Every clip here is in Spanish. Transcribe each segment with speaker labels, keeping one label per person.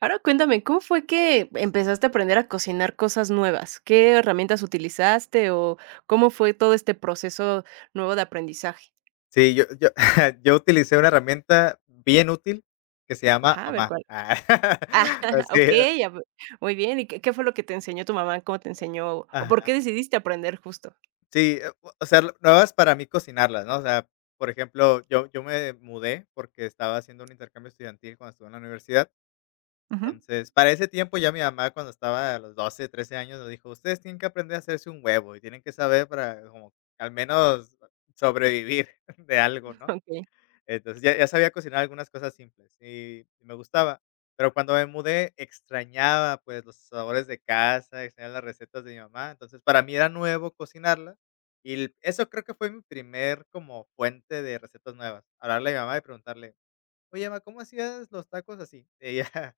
Speaker 1: Ahora cuéntame, ¿cómo fue que empezaste a aprender a cocinar cosas nuevas? ¿Qué herramientas utilizaste o cómo fue todo este proceso nuevo de aprendizaje?
Speaker 2: Sí, yo yo utilicé una herramienta bien útil que se llama
Speaker 1: Ajá, a ver
Speaker 2: Mamá.
Speaker 1: cuál.
Speaker 2: Ah,
Speaker 1: Ah,
Speaker 2: así.
Speaker 1: okey, a ve muy bien, ¿y qué fue lo que te enseñó tu mamá? ¿Cómo te enseñó o por qué
Speaker 2: Ajá.
Speaker 1: decidiste aprender justo?
Speaker 2: Sí, o sea, lo- nuevas para mí cocinarlas, ¿no? O sea, por ejemplo, yo me mudé porque estaba haciendo un intercambio estudiantil cuando estuve en la universidad.
Speaker 1: Ujú.
Speaker 2: Entonces, para ese tiempo ya mi mamá, cuando estaba a los 12, 13 años, nos dijo: "Ustedes tienen que aprender a hacerse un huevo y tienen que saber para como al menos sobrevivir de algo", ¿no?
Speaker 1: Okey,
Speaker 2: Entonces, ya sabía cocinar algunas cosas simples y me gustaba, pero cuando me mudé extrañaba, pues, los sabores de casa, extrañaba las recetas de mi mamá. Entonces, para mí era nuevo cocinarla y el eso creo que fue mi primer como fuente de recetas nuevas, hablarle a mi mamá y preguntarle: "Oye, mamá, ¿cómo hacías los tacos así?" Y ella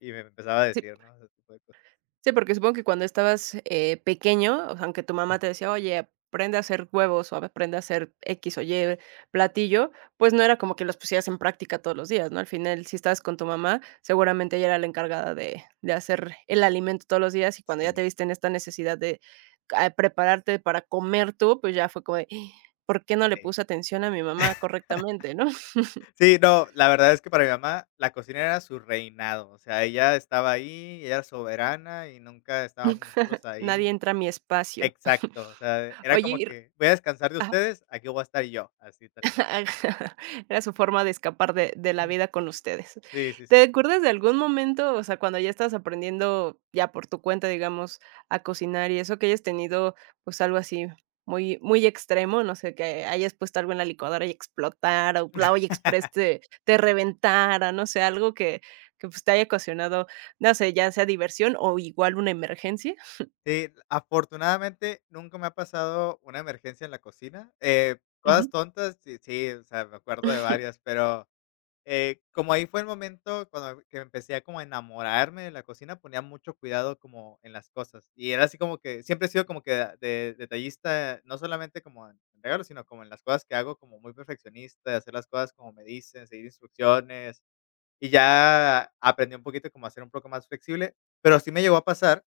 Speaker 2: y me empezaba a
Speaker 1: sí.
Speaker 2: decir, ¿no? Ese tipo de cosas.
Speaker 1: Sí, porque supongo que cuando estabas, pequeño, o sea, aunque tu mamá te decía: "Oye, aprende a hacer huevos, o aprende a hacer X o Y platillo", pues no era como que los pusieras en práctica todos los días, ¿no? Al final, si estabas con tu mamá, seguramente ella era la encargada de hacer el alimento todos los días, y cuando ya te
Speaker 2: Sí,
Speaker 1: viste en esta necesidad de ca prepararte para comer tú, pues ya fue como de: "Ih, ¿Por qué no le
Speaker 2: ey.
Speaker 1: puse atención a mi mamá correctamente, no?"
Speaker 2: Sí, no, la verdad es que para mi mamá la cocina era su reinado, o sea, ella estaba ahí, ella era soberana y nunca estábamos nosotros
Speaker 1: Nadie
Speaker 2: ahí.
Speaker 1: entra a mi espacio".
Speaker 2: Exacto, o sea, era
Speaker 1: Oye,
Speaker 2: como
Speaker 1: y
Speaker 2: que: "Voy a descansar de ustedes, aquí voy a estar yo", así tal cual.
Speaker 1: Era su forma de escapar de la
Speaker 2: Mm,
Speaker 1: vida con ustedes.
Speaker 2: sí, sí, sí.
Speaker 1: ¿Te acuerdas de algún momento, o sea, cuando ya estabas aprendiendo ya por tu cuenta, digamos, a cocinar y eso, que hayas tenido, pues, algo así muy muy extremo? No sé, que hayas puesto algo en la licuadora y explotara, o la olla exprés te reventara, no sé, algo que, pues, te haya ocasionado, no sé, ya sea diversión o igual una emergencia.
Speaker 2: Sí, afortunadamente, nunca me ha pasado una emergencia en la cocina, cosas
Speaker 1: Ujú.
Speaker 2: tontas, sí, sí, o sea, me acuerdo de varias, pero como ahí fue el momento cuando que empecé a como a enamorarme de la cocina, ponía mucho cuidado como en las cosas. Y era así como que siempre he sido como que de- detallista, no solamente como en regalos, sino como en las cosas que hago, como muy perfeccionista, de hacer las cosas como me dicen, seguir instrucciones. Y ya aprendí un poquito como a ser un poco más flexible, pero sí me llegó a pasar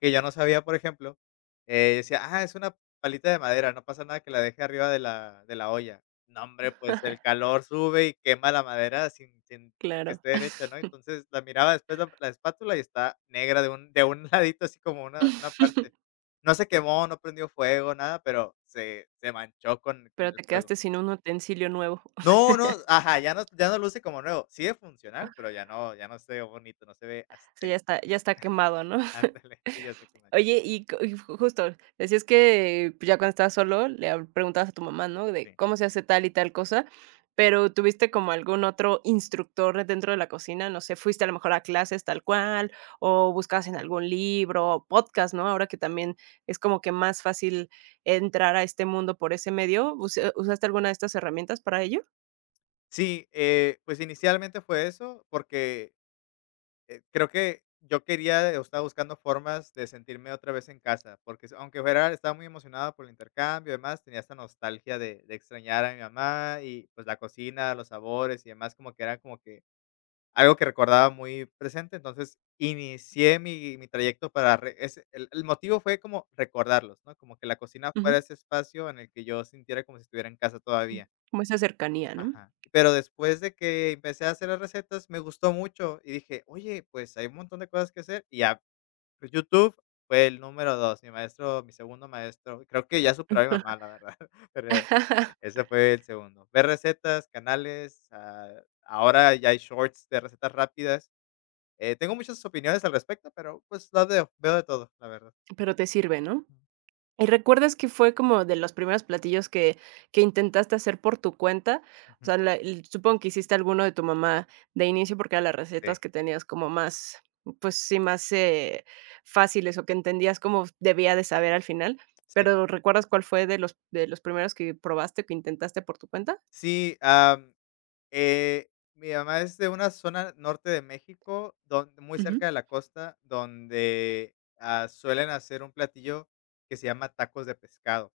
Speaker 2: que yo no sabía, por ejemplo, decía: "Ah, es una palita de madera, no pasa nada que la deje arriba de la olla". No, hombre, pues el calor sube y quema la madera sin que
Speaker 1: Claro.
Speaker 2: esté derecha, ¿no? Entonces, la miraba después la espátula y está negra de un ladito, así como una parte. No se quemó, no prendió fuego, nada, pero se manchó con
Speaker 1: Pero
Speaker 2: el
Speaker 1: te
Speaker 2: fuego.
Speaker 1: quedaste sin un utensilio nuevo.
Speaker 2: No, no, ajá, ya no luce como nuevo. Sigue funcional, pero ya no se ve bonito, no se ve
Speaker 1: Sí, ya
Speaker 2: aesthetic.
Speaker 1: está ya está quemado, ¿no?
Speaker 2: Ándale, sí, ya sé qué me
Speaker 1: Oye, y co y ju justo, decías que, pues, ya cuando estabas solo, le hab preguntabas a tu mamá, ¿no? De
Speaker 2: sí.
Speaker 1: cómo se hace tal y tal cosa, pero, ¿tuviste como algún otro instructor dentro de la cocina? No sé, fuiste a lo mejor a clases tal cual, o buscabas en algún libro, o podcast, ¿no? Ahora que también es como que más fácil entrar a este mundo por ese medio, ¿usaste alguna de estas herramientas para ello?
Speaker 2: Sí, pues inicialmente fue eso, porque, creo que yo quería o estaba buscando formas de sentirme otra vez en casa, porque s- aunque fuera estaba muy emocionado por el intercambio y demás, tenía esta nostalgia de extrañar a mi mamá y, pues, la cocina, los sabores y demás, como que era como que algo que recordaba muy presente. Entonces, inicié mi trayecto para re ese el motivo fue como recordarlos, ¿no? Como que la cocina
Speaker 1: Ujú.
Speaker 2: fuera ese espacio en el que yo sintiera como si estuviera en casa todavía.
Speaker 1: Como esa cercanía, ¿no?
Speaker 2: Ajá. Pero después de que empecé a hacer las recetas, me gustó mucho y dije: "Oye, pues hay un montón de cosas que hacer", y ya, pues, YouTube fue el número 2, mi maestro, mi segundo maestro, creo que ya superó a mi mamá, la verdad, pero ese fue el segundo. Ver recetas, canales, ah, ahora ya hay shorts de recetas rápidas, tengo muchas opiniones al respecto, pero, pues, las veo, veo de todo, la verdad.
Speaker 1: Pero te sirve, ¿no?
Speaker 2: Ujú.
Speaker 1: ¿Y recuerdas que fue como de los primeros platillos que intentaste hacer por tu cuenta? O
Speaker 2: Ujú.
Speaker 1: sea, la el supongo que hiciste alguno de tu mamá de inicio, porque eran las recetas
Speaker 2: Sí,
Speaker 1: que tenías como más, pues sí, más, fáciles o que entendías cómo debía de saber al final,
Speaker 2: sí.
Speaker 1: pero, ¿recuerdas cuál fue de los primeros que probaste, que intentaste por tu cuenta?
Speaker 2: Sí, am mi mamá es de una zona norte de México, don muy
Speaker 1: Ujú.
Speaker 2: cerca de la costa, donde, suelen hacer un platillo que se llama tacos de pescado.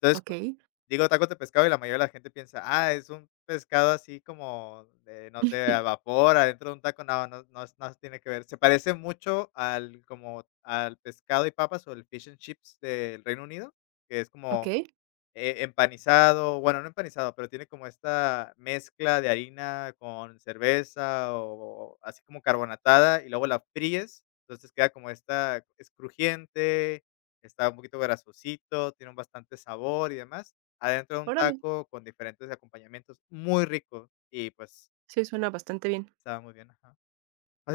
Speaker 2: Entonces, cua
Speaker 1: Okey.
Speaker 2: digo tacos de pescado y la mayoría de la gente piensa: "Ah, es un pescado así como de, no sé, al vapor, adentro de un taco". No, no es- no tiene que ver. Se parece mucho al como al pescado y papas, o el fish and chips del Reino Unido, que es como
Speaker 1: Okey,
Speaker 2: empanizado, bueno, no empanizado, pero tiene como esta mezcla de harina con cerveza o así como carbonatada y luego la fríes, entonces queda como esta es crujiente, está un poquito grasosito, tiene un bastante sabor y demás. Adentro de un
Speaker 1: órale.
Speaker 2: taco con diferentes acompañamientos, muy rico y, pues,
Speaker 1: Sí, suena bastante bien.
Speaker 2: estaba muy bien, ajá.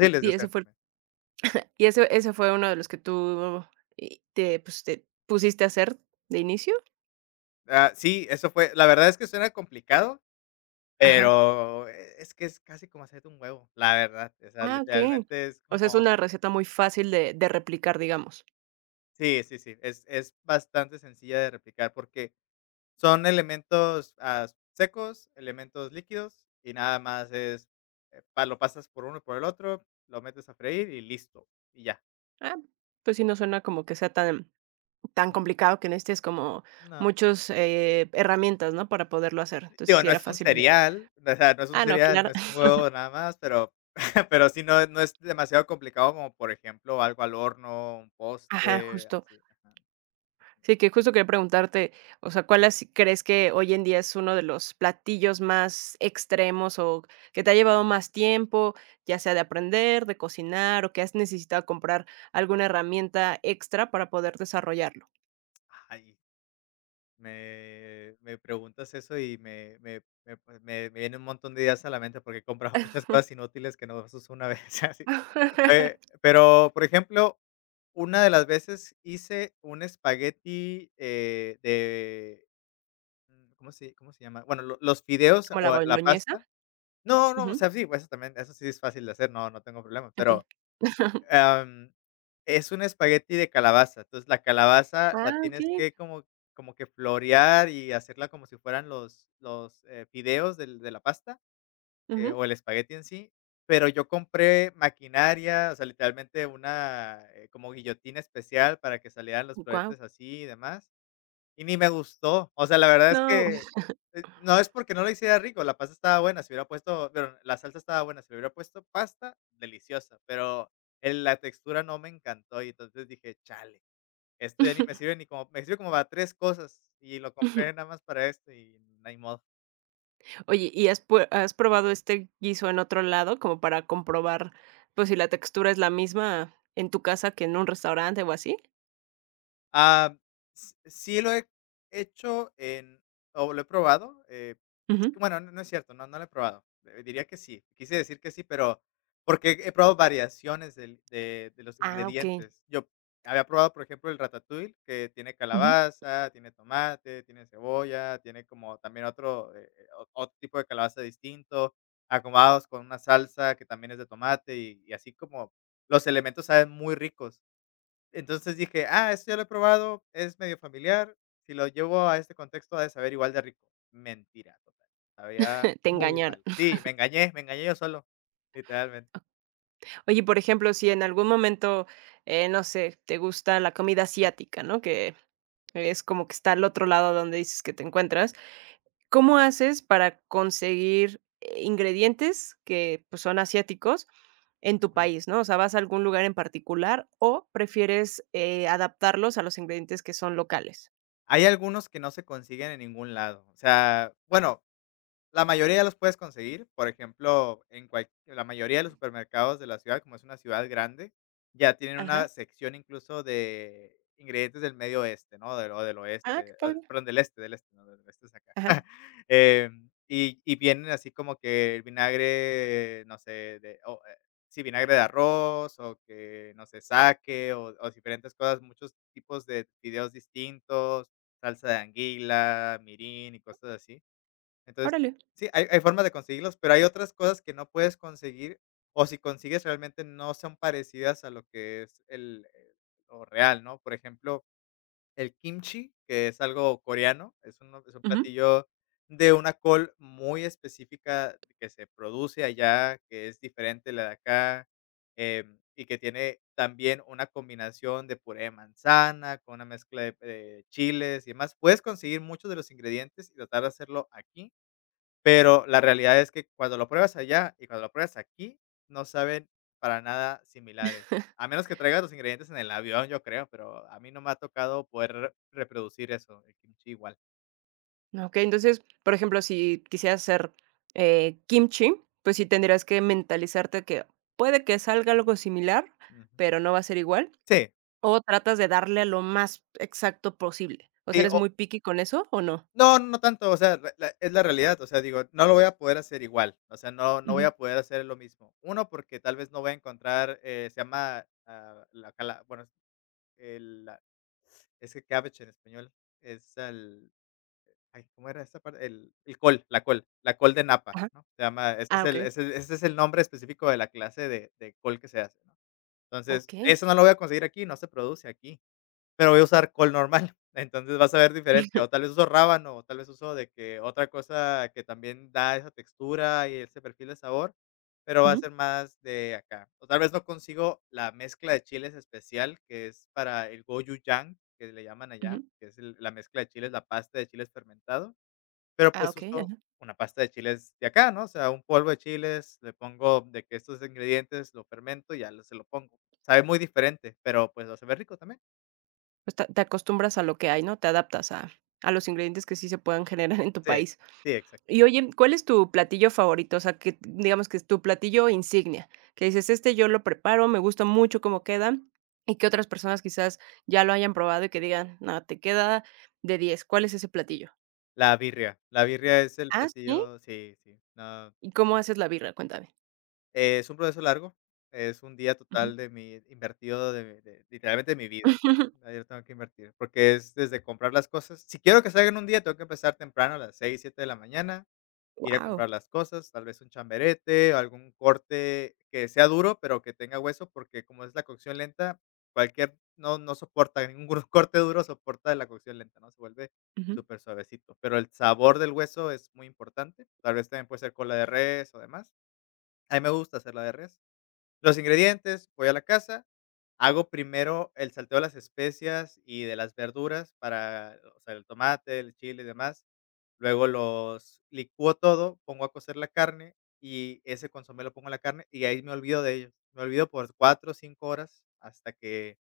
Speaker 2: de
Speaker 1: Y ese
Speaker 2: hacer
Speaker 1: fue el
Speaker 2: también.
Speaker 1: ¿Y eso ese fue uno de los que tú, te pusiste a hacer de inicio?
Speaker 2: Ah, sí, eso fue la verdad es que suena complicado,
Speaker 1: Ajá.
Speaker 2: pero e- es que es casi como hacer un huevo, la verdad, o sea,
Speaker 1: Ah, okey.
Speaker 2: literalmente es
Speaker 1: O sea, es
Speaker 2: como
Speaker 1: una receta muy fácil de replicar, digamos.
Speaker 2: sí, sí, sí, es bastante sencilla de replicar porque son elementos, secos, elementos líquidos y nada más es, pa lo pasas por uno y por el otro, lo metes a freír y listo, y ya.
Speaker 1: Ah, pues sí, no suena como que sea tan tan complicado que necesites como
Speaker 2: No.
Speaker 1: muchos, herramientas, ¿no?, para poderlo hacer. Entonces,
Speaker 2: Digo,
Speaker 1: sí
Speaker 2: no
Speaker 1: era
Speaker 2: es un
Speaker 1: fácil de
Speaker 2: cereal, o sea, no es un
Speaker 1: ah, no,
Speaker 2: cereal,
Speaker 1: claro.
Speaker 2: no es un huevo nada más, pero pero sí no es demasiado complicado como, por ejemplo, algo al horno, un
Speaker 1: Ajá,
Speaker 2: postre,
Speaker 1: justo.
Speaker 2: así, ajá.
Speaker 1: Sí, que justo quería preguntarte, o sea, ¿cuál crees que hoy en día es uno de los platillos más extremos o que te ha llevado más tiempo, ya sea de aprender, de cocinar o que has necesitado comprar alguna herramienta extra para poder desarrollarlo?
Speaker 2: Ay. Me preguntas eso y me pues, me viene un montón de ideas a la mente porque he comprado muchas cosas inútiles que nomás uso una vez, así. Pero, por ejemplo, una de las veces hice un espagueti, de, ¿cómo se llama? Bueno, lo los fideos
Speaker 1: ¿Como la
Speaker 2: o la
Speaker 1: boloñesa?
Speaker 2: pasta. No, no, o
Speaker 1: Ujú,
Speaker 2: sea, sí, pues, eso también, eso sí es fácil de hacer, no, no tengo problema,
Speaker 1: okey.
Speaker 2: pero Am, es un espagueti de calabaza, entonces, la calabaza la
Speaker 1: Ah,
Speaker 2: tienes
Speaker 1: okey.
Speaker 2: que como como que florear y hacerla como si fueran los, fideos del de la pasta,
Speaker 1: Ujú,
Speaker 2: o el espagueti en sí, pero yo compré maquinaria, o sea, literalmente una, como guillotina especial para que salieran los
Speaker 1: guau.
Speaker 2: floretes así y demás. Y ni me gustó. O sea, la verdad es
Speaker 1: No.
Speaker 2: que, no es porque no lo hiciera rico, la pasta estaba buena, si hubiera puesto pero la salsa estaba buena, si le hubiera puesto pasta, deliciosa, pero el la textura no me encantó, y entonces dije: "Chale, esto ya ni me sirve ni como me sirve como para 3 cosas, y lo compré nada más para esto y no hay modo".
Speaker 1: Oye, ¿y has pue has probado este guiso en otro lado como para comprobar, pues, si la textura es la misma en tu casa que en un restaurante o así?
Speaker 2: Ah, s sí lo he hecho en o lo he probado, es
Speaker 1: Ujú.
Speaker 2: que, bueno, no es cierto, no, no lo he probado, diría que sí, quise decir que sí, pero porque he probado variaciones del de los
Speaker 1: Ah, okey.
Speaker 2: ingredientes. Yo había probado, por ejemplo, el ratatouille, que tiene
Speaker 1: Ujú.
Speaker 2: calabaza, tiene tomate, tiene cebolla, tiene como también otro, o otro tipo de calabaza distinto, acomodados con una salsa que también es de tomate y así como los elementos saben muy ricos. Entonces dije: "Ah, esto ya lo he probado, es medio familiar, si lo llevo a este contexto ha de saber igual de rico". Mentira total, sabía
Speaker 1: Te
Speaker 2: muy
Speaker 1: engañaron.
Speaker 2: mal. Sí, me engañé yo solo, literalmente.
Speaker 1: Oye, por ejemplo, si en algún momento, no sé, te gusta la comida asiática, ¿no? Que es como que está al otro lado donde dices que te encuentras. ¿Cómo haces para conseguir, ingredientes que, pues, son asiáticos en tu
Speaker 2: Ujú.
Speaker 1: país, no? O sea, ¿vas a algún lugar en particular o prefieres, adaptarlos a los ingredientes que son locales?
Speaker 2: Hay algunos que no se consiguen en ningún lado, o sea, bueno, la mayoría los puedes conseguir, por ejemplo, en cual la mayoría de los supermercados de la ciudad, como es una ciudad grande, ya tienen
Speaker 1: Ajá.
Speaker 2: una sección incluso de ingredientes del medio oeste, ¿no? Del o del
Speaker 1: Ah, qué
Speaker 2: oeste, ah,
Speaker 1: padre.
Speaker 2: perdón, del este, no, del oeste es acá.
Speaker 1: Ajá.
Speaker 2: Y vienen así como que el vinagre, no sé, de o, sí, vinagre de arroz o que, no sé, saque o diferentes cosas, muchos tipos de fideos distintos, salsa de anguila, mirin y cosas así. Entonces,
Speaker 1: Órale.
Speaker 2: sí, hay formas de conseguirlos, pero hay otras cosas que no puedes conseguir, o si consigues, realmente no son parecidas a lo que es el lo real, ¿no? Por ejemplo, el kimchi, que es algo coreano, es un
Speaker 1: Ujú.
Speaker 2: platillo de una col muy específica que se produce allá, que es diferente a la de acá, y que tiene también una combinación de puré de manzana con una mezcla de, chiles y demás. Puedes conseguir muchos de los ingredientes y tratar de hacerlo aquí, pero la realidad es que cuando lo pruebas allá y cuando lo pruebas aquí, no saben para nada similares. A menos que traigas los ingredientes en el avión, yo creo, pero a mí no me ha tocado poder re reproducir eso, el kimchi igual.
Speaker 1: Okey, entonces, por ejemplo, si quisieras hacer, kimchi, pues sí tendrías que mentalizarte que puede que salga algo similar,
Speaker 2: Ujú.
Speaker 1: pero no va a ser igual,
Speaker 2: Sí,
Speaker 1: ¿o tratas de darle lo más exacto posible? O sea,
Speaker 2: sí,
Speaker 1: ¿eres
Speaker 2: o
Speaker 1: muy picky con eso o no?
Speaker 2: no, no tanto, o sea, re la es la realidad, o sea, digo, no lo voy a poder hacer igual, o sea, no voy
Speaker 1: Ujú.
Speaker 2: a poder hacer lo mismo. Uno porque tal vez no voy a encontrar, se llama, ah, la cala bueno, el la es que cabbage en español es el Ay, ¿cómo era esta parte? El col, la col, la col de napa,
Speaker 1: Ajá.
Speaker 2: ¿no? Se llama ese es
Speaker 1: Ah,
Speaker 2: el
Speaker 1: okey.
Speaker 2: ese es el nombre específico de la clase de col que se hace, ¿no? Entonces,
Speaker 1: Okey.
Speaker 2: eso no lo voy a conseguir aquí, no se produce aquí, pero voy a usar col normal, entonces vas a ver diferente, o tal vez uso rábano, o tal vez uso de que otra cosa que también da esa textura y ese perfil de sabor, pero va a
Speaker 1: Ujú,
Speaker 2: ser más de acá. O tal vez no consigo la mezcla de chiles especial, que es para el gochujang, que le llaman
Speaker 1: ujú.
Speaker 2: allá, que es el la mezcla de chiles, la pasta de chiles fermentado. Pero,
Speaker 1: Ah,
Speaker 2: pues,
Speaker 1: okey,
Speaker 2: uso
Speaker 1: ajá.
Speaker 2: una pasta de chiles de acá, ¿no? O sea, un polvo de chiles, le pongo de que estos ingredientes, lo fermento y ya lo se lo pongo. Sabe muy diferente, pero, pues, lo se ve rico también.
Speaker 1: Pues, te acostumbras a lo que hay, ¿no? Te adaptas a los ingredientes que sí se puedan generar en tu
Speaker 2: Sí,
Speaker 1: país.
Speaker 2: sí, exacto.
Speaker 1: Y oye, ¿cuál es tu platillo favorito? O sea, que digamos que es tu platillo insignia, que dices: "Este yo lo preparo, me gusta mucho cómo queda", y que otras personas quizás ya lo hayan probado y que digan: "No, te queda de 10. ¿Cuál es ese platillo?
Speaker 2: La birria. La birria es el
Speaker 1: ¿Ah, sí?
Speaker 2: platillo, sí, sí. No,
Speaker 1: ¿Y cómo haces la birra? Cuéntame.
Speaker 2: es un proceso largo, es un día total de mi invertido de literalmente de mi vida,
Speaker 1: Wow.
Speaker 2: ¿no? Yo tengo que invertir, porque es desde comprar las cosas. Si quiero que salga en un día, tengo que empezar temprano, a las 6 7 de la mañana. Ir a comprar las cosas, tal vez un chamberete, algún corte que sea duro, pero que tenga hueso, porque como es la cocción lenta, cualquier no soporta, ningún gru corte duro soporta la cocción lenta, ¿no? Se vuelve súper suavecito, pero el sabor del hueso es muy importante, tal vez también puede ser cola de res o demás. A mí me gusta hacer la de res. Los ingredientes, voy a la casa, hago primero el salteo de las especias y de las verduras para, o sea, el tomate, el chile y demás. Luego los licúo todo, pongo a cocer la carne y ese consomé lo pongo en la carne y ahí me olvido de ellos. Me olvido por 4 o 5 horas hasta que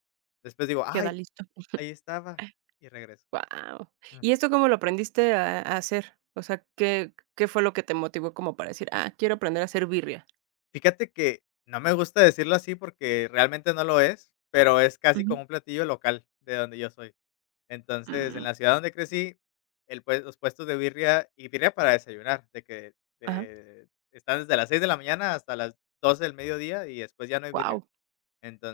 Speaker 2: después digo:
Speaker 1: Queda
Speaker 2: "Ay,
Speaker 1: listo.
Speaker 2: ahí estaba", y regreso.
Speaker 1: Wow.
Speaker 2: Mm.
Speaker 1: ¿Y esto cómo lo aprendiste a hacer? O sea, ¿qué fue lo que te motivó como para decir: "Ah, quiero aprender a hacer birria"?
Speaker 2: Fíjate que no me gusta decirlo así porque realmente no lo es, pero es casi
Speaker 1: Ujú.
Speaker 2: como un platillo local de donde yo soy. Entonces, en
Speaker 1: Mm,
Speaker 2: la ciudad donde crecí, el pues los puestos de birria y birria para desayunar, de que,
Speaker 1: ajá,
Speaker 2: están desde las 6 de la mañana hasta las 12 del mediodía y después ya no hay
Speaker 1: guau.
Speaker 2: birria.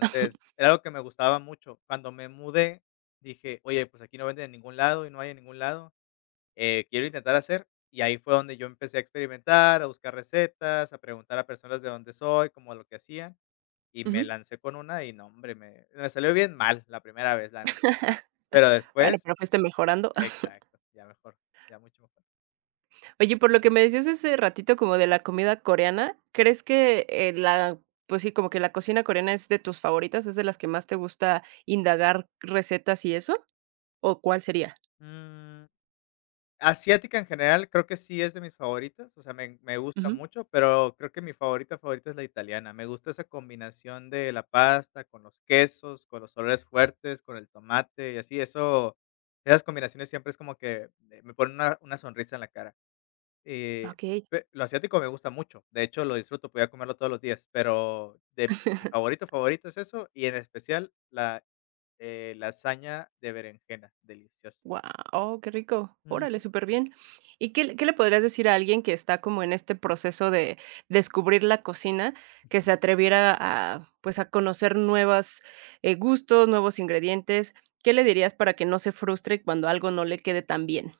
Speaker 2: era algo que me gustaba mucho. Cuando me mudé, dije: "Oye, pues aquí no venden en ningún lado y no hay en ningún lado, quiero intentar hacer". Y ahí fue donde yo empecé a experimentar, a buscar recetas, a preguntar a personas de dónde soy, como lo que hacían, y me lancé con una y no, hombre, me salió bien mal la primera vez, la neta. Pero
Speaker 1: Bueno,
Speaker 2: después
Speaker 1: pero fuiste mejorando.
Speaker 2: exacto, ya mejor, ya mucho mejor.
Speaker 1: Oye, por lo que me decías ese ratito como de la comida coreana, ¿crees que, la pues sí, como que la cocina coreana es de tus favoritas, es de las que más te gusta indagar recetas y eso? ¿O cuál sería?
Speaker 2: Mm, asiática en general creo que sí es de mis favoritas, o sea, me gusta
Speaker 1: Ujú.
Speaker 2: mucho, pero creo que mi favorita, favorita es la italiana. Me gusta esa combinación de la pasta con los quesos, con los olores fuertes, con el tomate y así, eso esas combinaciones siempre es como que me ponen una sonrisa en la cara. Eh,
Speaker 1: Okey.
Speaker 2: pe lo asiático me gusta mucho, de hecho, lo disfruto, podría comerlo todos los días, pero de mi favorito, favorito es eso, y en especial la lasaña de berenjena, delicioso.
Speaker 1: Guau, qué rico.
Speaker 2: Mm.
Speaker 1: Órale, súper bien. ¿Y qué le podrías decir a alguien que está como en este proceso de descubrir la cocina, que se atreviera a conocer nuevos gustos, nuevos ingredientes? ¿Qué le dirías para que no se frustre cuando algo no le quede tan bien?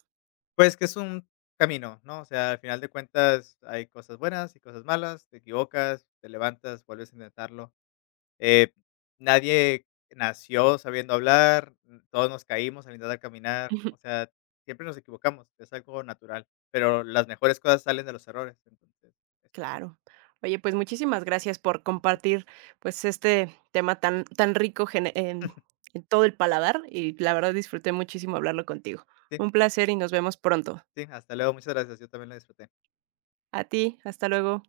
Speaker 2: Pues que es un camino, ¿no? O sea, al final de cuentas hay cosas buenas y cosas malas, te equivocas, te levantas, vuelves a intentarlo. Eh, nadie nació sabiendo hablar, todos nos caímos al intentar caminar,
Speaker 1: Ujú,
Speaker 2: o sea, siempre nos equivocamos, es algo natural, pero las mejores cosas salen de los errores. Entonces,
Speaker 1: claro. Oye, pues, muchísimas gracias por compartir, pues, este tema tan tan rico gene en todo el paladar, y la verdad disfruté muchísimo hablarlo contigo.
Speaker 2: sí,
Speaker 1: Un placer y nos vemos pronto.
Speaker 2: sí, hasta luego, muchas gracias, yo también lo disfruté.
Speaker 1: A ti, hasta luego.